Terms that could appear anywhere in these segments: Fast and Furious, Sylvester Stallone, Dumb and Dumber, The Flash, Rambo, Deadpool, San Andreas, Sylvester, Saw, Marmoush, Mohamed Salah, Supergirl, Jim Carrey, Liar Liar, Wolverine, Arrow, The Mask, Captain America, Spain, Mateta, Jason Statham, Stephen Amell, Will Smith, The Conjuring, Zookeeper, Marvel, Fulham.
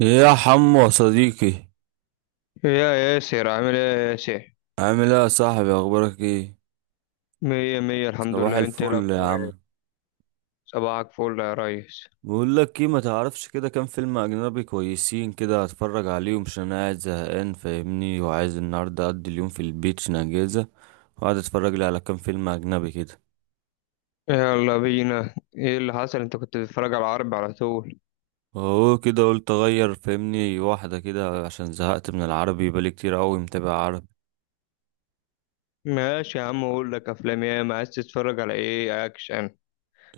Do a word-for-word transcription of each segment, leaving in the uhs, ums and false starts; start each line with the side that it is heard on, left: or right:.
right: يا حمو يا صديقي.
left: يا ياسر، عامل ايه يا ياسر؟
right: عامل ايه يا صاحبي؟ اخبارك ايه؟
left: مية مية الحمد
right: صباح
left: لله. انت ايه
right: الفل يا
left: الاخبار
right: عم.
left: ايه؟ صباحك فل يا ريس.
right: بقول لك ايه، ما تعرفش كده كام فيلم اجنبي كويسين كده اتفرج عليهم؟ عشان انا قاعد زهقان فاهمني، وعايز النهارده اقضي اليوم في البيت عشان اجازه، وقعد اتفرج لي على كام فيلم اجنبي كده.
left: يلا بينا، ايه اللي حصل؟ انت كنت بتتفرج على العرب على طول.
right: اهو كده، قلت اغير فاهمني واحده كده عشان زهقت من العربي، بقالي كتير قوي متابع عربي.
left: ماشي يا عم، اقول لك افلام ايه. ما عايز تتفرج على ايه، اكشن؟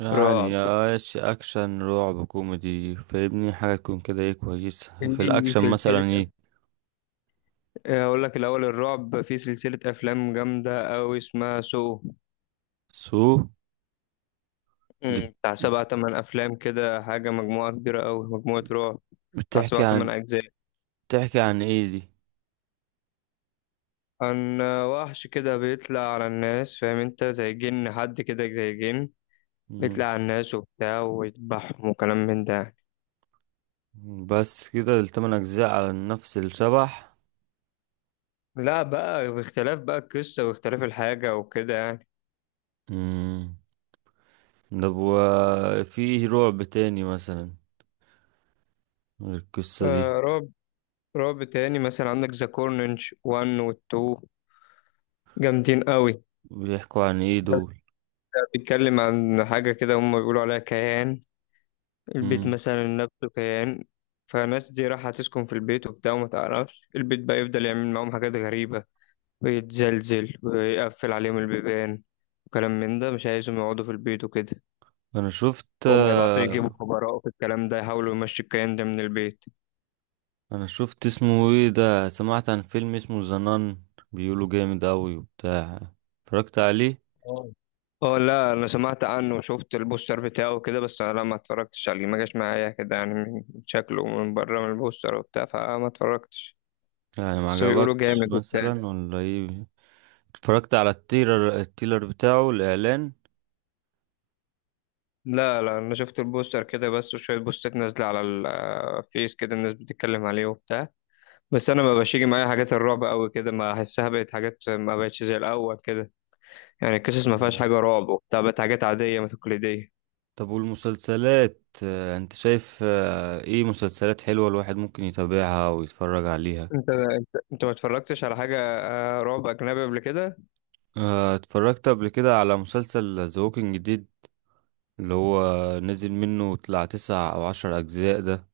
right: يعني
left: رعب.
right: يا ايش، اكشن، رعب، كوميدي فاهمني، حاجه تكون كده ايه كويسه في
left: في
right: الاكشن مثلا؟
left: سلسلة أف-
right: ايه
left: اقول لك الاول الرعب، في سلسلة افلام جامدة اوي اسمها سو.
right: سو. دي بت-
left: مم، بتاع سبع تمن افلام كده، حاجة مجموعة كبيرة اوي، مجموعة رعب. بتاع سبع
right: بتحكي
left: تمن
right: عن
left: اجزاء.
right: بتحكي عن ايه دي؟
left: كان وحش كده بيطلع على الناس، فاهم انت، زي جن، حد كده زي جن.
right: مم.
left: بيطلع على الناس وبتاع ويذبحهم وكلام من ده يعني.
right: بس كده، التمن اجزاء على نفس الشبح؟
left: لا بقى، باختلاف بقى القصة واختلاف الحاجة وكده يعني.
right: مم. طب، وفي رعب تاني مثلا؟ غير القصة دي؟
left: آه، رعب. رعب تاني مثلا عندك ذا كورنج واحد و اتنين، جامدين قوي.
right: بيحكوا عن ايه
left: ده
right: دول؟
left: ده بيتكلم عن حاجة كده هم بيقولوا عليها كيان، البيت
right: مم.
left: مثلا نفسه كيان. فالناس دي رايحة تسكن في البيت وبتاع، وما تعرفش البيت بقى يفضل يعمل معاهم حاجات غريبة، ويتزلزل ويقفل عليهم البيبان، وكلام من ده، مش عايزهم يقعدوا في البيت وكده.
right: انا شفت
left: هما يبعتوا يجيبوا خبراء في الكلام ده يحاولوا يمشوا الكيان ده من البيت.
right: انا شفت اسمه ايه ده، سمعت عن فيلم اسمه زنان، بيقولوا جامد اوي وبتاع، اتفرجت عليه؟
left: اه. اه لا، انا سمعت عنه وشفت البوستر بتاعه كده، بس انا ما اتفرجتش عليه، ما جاش معايا كده يعني، من شكله من بره من البوستر وبتاع، فما اتفرجتش.
right: يعني ما
left: بس بيقولوا
right: عجبكش
left: جامد وبتاع.
right: مثلا ولا ايه؟ اتفرجت على التيلر التيلر بتاعه الاعلان؟
left: لا لا، انا شفت البوستر كده بس، وشويه بوستات نازله على الفيس كده الناس بتتكلم عليه وبتاع. بس انا ما بقاش يجي معايا حاجات الرعب قوي كده، ما احسها بقت حاجات، ما بقتش زي الاول كده. يعني القصص ما فيهاش
right: مم.
left: حاجه رعب وبتاع، بقت حاجات عاديه، ما تقليديه.
right: طب والمسلسلات، آه، انت شايف آه، ايه مسلسلات حلوة الواحد ممكن يتابعها ويتفرج عليها؟
left: انت انت انت ما اتفرجتش على حاجه آه، رعب اجنبي قبل كده؟
right: آه، اتفرجت قبل كده على مسلسل ذا ووكينج ديد. اللي هو نزل منه طلع تسع او عشر اجزاء ده،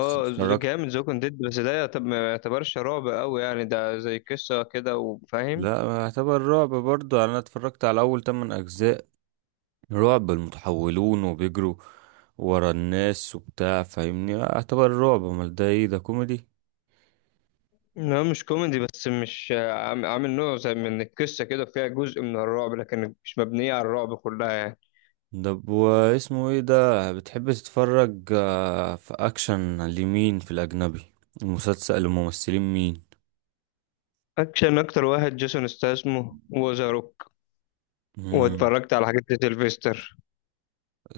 right: بس اتفرجت.
left: جامد زوكن ديد، بس ده يعتب- ما يعتبرش رعب قوي يعني، ده زي قصه كده وفاهم.
right: لا، اعتبر رعب برضه يعني. انا اتفرجت على اول تمن اجزاء. رعب المتحولون وبيجروا ورا الناس وبتاع فاهمني، اعتبر رعب، امال ده ايه؟ ده كوميدي؟
left: لا مش كوميدي، بس مش آه، عام- عامل نوع زي من القصه كده، فيها جزء من الرعب لكن مش مبنيه على الرعب كلها يعني.
right: طب، واسمه ايه ده، بتحب تتفرج آه، في اكشن لمين في الاجنبي؟ المسلسل الممثلين مين؟
left: اكشن، اكتر واحد جيسون استاسمو وذا.
right: مم.
left: واتفرجت على حاجات لسيلفستر.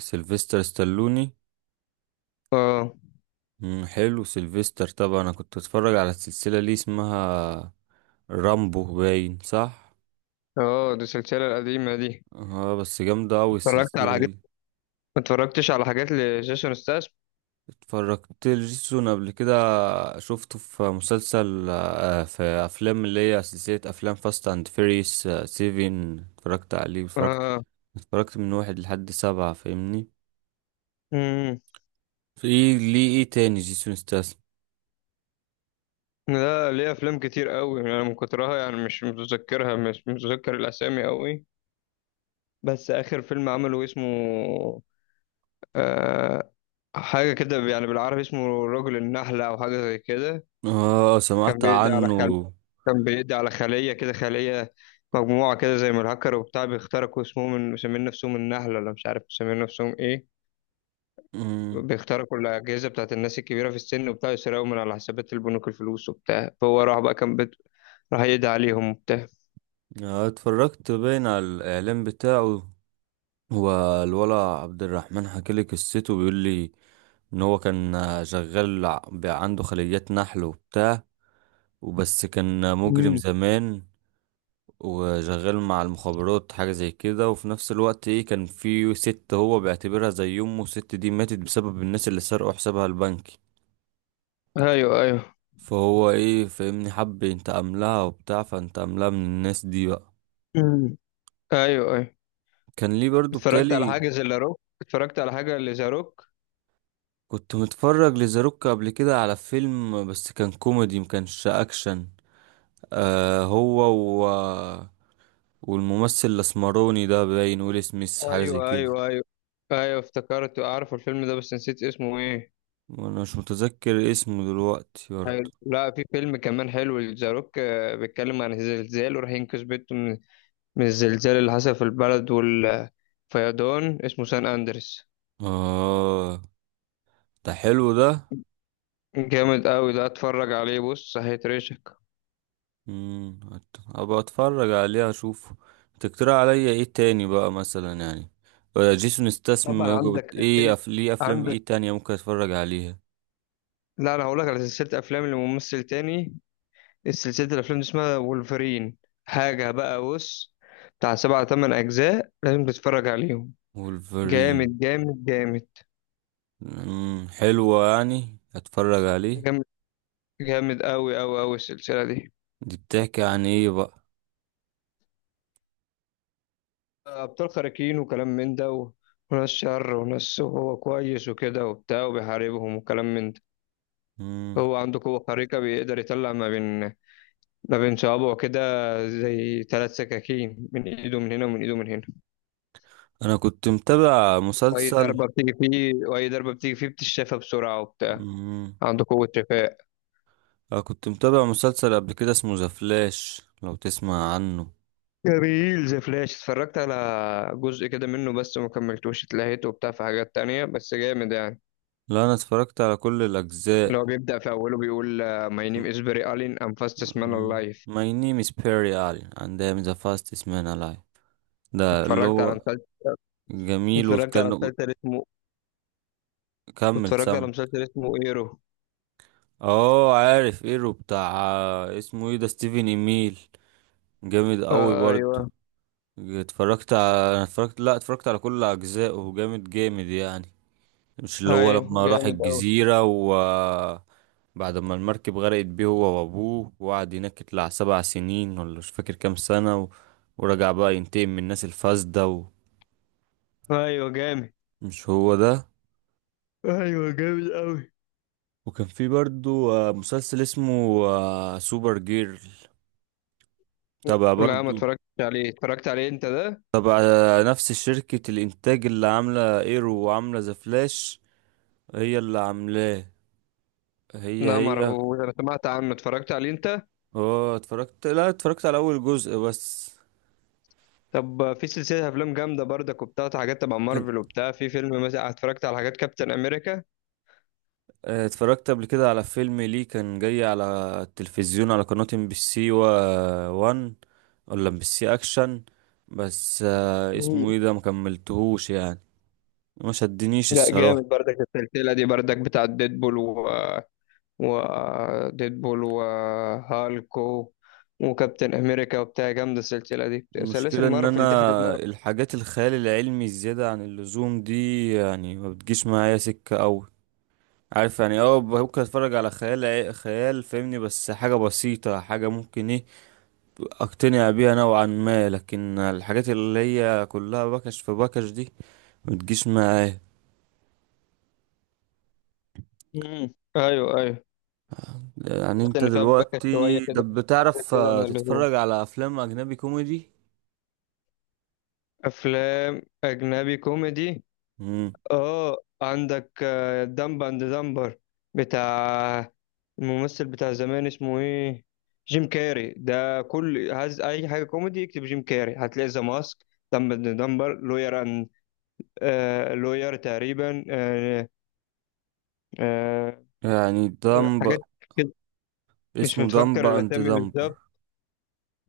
right: سيلفستر ستالوني.
left: اه.
right: مم. حلو سيلفستر طبعا. انا كنت اتفرج على السلسلة اللي اسمها رامبو باين صح؟
left: اه دي السلسلة القديمة دي.
right: اه، بس جامدة اوي
left: اتفرجت على
right: السلسلة
left: حاجات،
right: دي.
left: ما اتفرجتش على حاجات لجيسون ستاس.
right: اتفرجت لجيسون قبل كده، شفته في مسلسل آه، في افلام، اللي هي سلسلة افلام فاست اند فيريس سيفين، اتفرجت عليه. اتفرجت
left: اه.
right: اتفرجت من واحد لحد سبعة فاهمني.
left: امم.
right: في ايه ليه، ايه تاني جيسون ستاثام؟
left: لا ليه افلام كتير قوي انا، من كترها يعني مش متذكرها، مش متذكر الاسامي قوي. بس اخر فيلم عمله اسمه، آه، حاجة كده يعني بالعربي اسمه رجل النحلة او حاجة زي كده.
right: اه،
left: كان
right: سمعت
left: بيدي على
right: عنه.
left: كان بيقضي على خلية كده، خلية مجموعة كده زي ما الهاكر وبتاع بيخترقوا، اسمهم، من مسمين نفسهم النحلة ولا مش عارف مسمين نفسهم ايه.
right: مم.
left: بيخترقوا الأجهزة بتاعت الناس الكبيرة في السن وبتاع، يسرقوا من على حسابات البنوك الفلوس وبتاع، فهو راح بقى كان بد... راح يدعي عليهم وبتاع.
right: آه، اتفرجت باين على الاعلان بتاعه. هو الولا عبد الرحمن حكالي قصته، بيقول لي ان هو كان شغال ع- بقى عنده خليات نحل وبتاع، وبس كان مجرم
left: مم.
right: زمان وشغال مع المخابرات حاجة زي كده، وفي نفس الوقت ايه، كان في ست هو بيعتبرها زي امه، الست دي ماتت بسبب الناس اللي سرقوا حسابها البنكي،
left: ايوه ايوه.
right: فهو ايه فاهمني حب ينتقم لها وبتاع، فانتقم لها من الناس دي بقى.
left: مم. ايوه ايوه.
right: كان ليه برضو
left: اتفرجت على
right: بتالي.
left: حاجة زي لاروك، اتفرجت على حاجة لزاروك.
right: كنت متفرج لزاروك قبل كده على فيلم، بس كان كوميدي مكانش اكشن. آه هو و... والممثل الاسمروني ده باين ويل سميث حاجة زي
left: ايوه
right: كده.
left: ايوه ايوه. ايوه افتكرت، اعرف الفيلم ده بس نسيت اسمه ايه.
right: وانا مش متذكر اسمه دلوقتي برضو.
left: حلو. لا في فيلم كمان حلو لذا روك، آه، بيتكلم عن الزلزال وراح ينقذ بنته من، من الزلزال اللي حصل في البلد والفيضان، اسمه سان أندرس.
right: اه، ده حلو ده.
left: جامد قوي ده، اتفرج عليه بص، هيترشك.
right: امم ابقى اتفرج عليه اشوفه. تقترح عليا ايه تاني بقى مثلا يعني؟ ولا جيسون استسم؟
left: طبعا عندك
right: ايه
left: سلسلة.
right: أف... ليه افلام
left: عندك،
right: ايه تانية ممكن اتفرج عليها؟
left: لا انا هقول لك على سلسلة افلام لممثل تاني. السلسلة الافلام دي اسمها وولفرين. حاجة بقى بص، بتاع سبعة تمن اجزاء لازم تتفرج عليهم.
right: وولفرين.
left: جامد جامد جامد.
right: امم حلوة يعني، اتفرج عليه.
left: جامد، جامد قوي قوي قوي السلسلة دي.
right: دي بتحكي عن ايه بقى؟
left: ابطال خارقين وكلام من ده، و... وناس شر وناس هو كويس وكده وبتاع، وبيحاربهم وكلام من ده.
right: امم.
left: هو عنده قوة خارقة، بيقدر يطلع ما بين، ما بين صوابعه كده، زي ثلاث سكاكين، من ايده من هنا ومن ايده من هنا.
right: انا كنت متابع
left: واي
right: مسلسل
left: ضربة بتيجي فيه، واي ضربة بتيجي فيه بتشافى بسرعة وبتاع.
right: امم
left: عنده قوة شفاء.
right: انا كنت متابع مسلسل قبل كده اسمه ذا فلاش، لو تسمع عنه؟
left: جميل زي فلاش. اتفرجت على جزء كده منه بس ما كملتوش، اتلهيت وبتاع في حاجات تانية، بس جامد يعني.
right: لا، انا اتفرجت على كل
left: اللي
right: الاجزاء.
left: هو بيبدأ في أوله بيقول آه، My name is Barry Allen, I'm fastest man
right: Um,
left: alive.
right: My name is Perry Allen and I am the fastest man alive. ده اللي
left: اتفرجت على
right: هو
left: مسلسل،
right: جميل
left: اتفرجت
right: وكان،
left: على مسلسل اسمه،
right: كمل
left: اتفرجت
right: سامع.
left: على مسلسل اسمه ايرو.
right: اه، عارف ايرو بتاع. اسمه ايه ده؟ ستيفن ايميل. جامد قوي
left: آه
right: برضه.
left: ايوه.
right: اتفرجت على انا اتفرجت لا اتفرجت على كل اجزائه، جامد جامد يعني. مش اللي هو
left: ايوه
right: لما راح
left: جامد قوي.
right: الجزيرة و بعد ما المركب غرقت بيه هو وابوه، وقعد هناك يطلع سبع سنين ولا مش فاكر كام سنة، و... ورجع بقى ينتقم من الناس الفاسدة؟
left: ايوه جامد.
right: مش هو ده؟
left: ايوه جامد قوي.
right: وكان في برضو آه، مسلسل اسمه آه، سوبر جيرل، تبع
left: لا ما
right: برضو،
left: اتفرجتش عليه، اتفرجت عليه انت ده.
right: تبع آه، نفس شركة الإنتاج اللي عاملة إيرو وعاملة ذا فلاش، هي اللي عاملاه. هي
left: لا ما
right: هي
left: اعرفوش، انا سمعت عنه، اتفرجت عليه انت.
right: اه، اتفرجت لا اتفرجت على أول جزء بس.
left: طب في سلسله افلام جامده برضك وبتاع، حاجات تبع
right: كان
left: مارفل وبتاع، في فيلم مثلا اتفرجت على حاجات كابتن امريكا.
right: آه، اتفرجت قبل كده على فيلم ليه، كان جاي على التلفزيون على قناة ام بي سي وان، ولا ام بي سي اكشن، بس آه، اسمه
left: مم.
right: ايه ده، مكملتهوش يعني، ما شدنيش
left: لا
right: الصراحة.
left: جامد برضك السلسله دي برضك، بتاع ديدبول و، وديدبول وهالك و- وكابتن امريكا وبتاع، جامده السلسله دي، سلاسل
right: المشكلة ان
left: مارفل دي، حاجات
right: انا
left: مارفل.
right: الحاجات الخيال العلمي الزيادة عن اللزوم دي يعني ما بتجيش معايا سكة اوي. عارف يعني اه، ممكن اتفرج على خيال عي- خيال فاهمني، بس حاجة بسيطة، حاجة ممكن ايه اقتنع بيها نوعا ما، لكن الحاجات اللي هي كلها بكش في بكش دي ما بتجيش معايا.
left: امم ايوه ايوه.
right: يعني
left: بس
right: انت
left: ان فيها باكت شويه
right: دلوقتي ده
left: كده، حاجات
right: بتعرف
left: كده
right: آه،
left: من اللزوم.
right: تتفرج على افلام اجنبي كوميدي؟
left: افلام اجنبي كوميدي،
right: مم.
left: اه عندك دمب اند دمبر، بتاع الممثل بتاع زمان اسمه ايه، جيم كاري ده. كل عايز اي حاجه كوميدي اكتب جيم كاري، هتلاقي ذا ماسك، دمب اند دمبر لوير، آه لوير تقريبا، آه، آه،
right: يعني دمب.
left: حاجات كده. مش
right: اسمه دمب
left: متفكر
right: اند
left: الاسامي
right: دمب؟
left: بالظبط.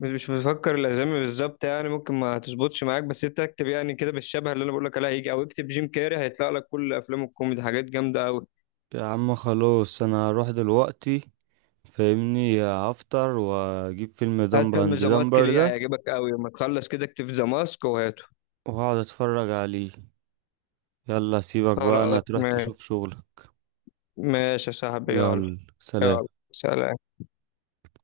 left: مش مش متفكر الاسامي بالظبط يعني، ممكن ما تظبطش معاك، بس انت اكتب يعني كده بالشبه اللي انا بقول لك عليها هيجي، او اكتب جيم كاري هيطلع لك كل افلام الكوميدي، حاجات جامده قوي.
right: يا عم خلاص، انا هروح دلوقتي فاهمني، هفطر واجيب فيلم
left: هات
right: دمبر
left: فيلم
right: اند
left: ذا ماسك
right: دمبر
left: ليه،
right: ده،
left: هيعجبك قوي، لما تخلص كده اكتب ذا ماسك وهاته.
right: وهقعد اتفرج عليه. يلا سيبك بقى، انا
left: خلاص
right: تروح
left: ماشي.
right: تشوف شغلك.
left: ماشي يا صاحبي، يلا.
right: يلا سلام.
left: يلا سلام.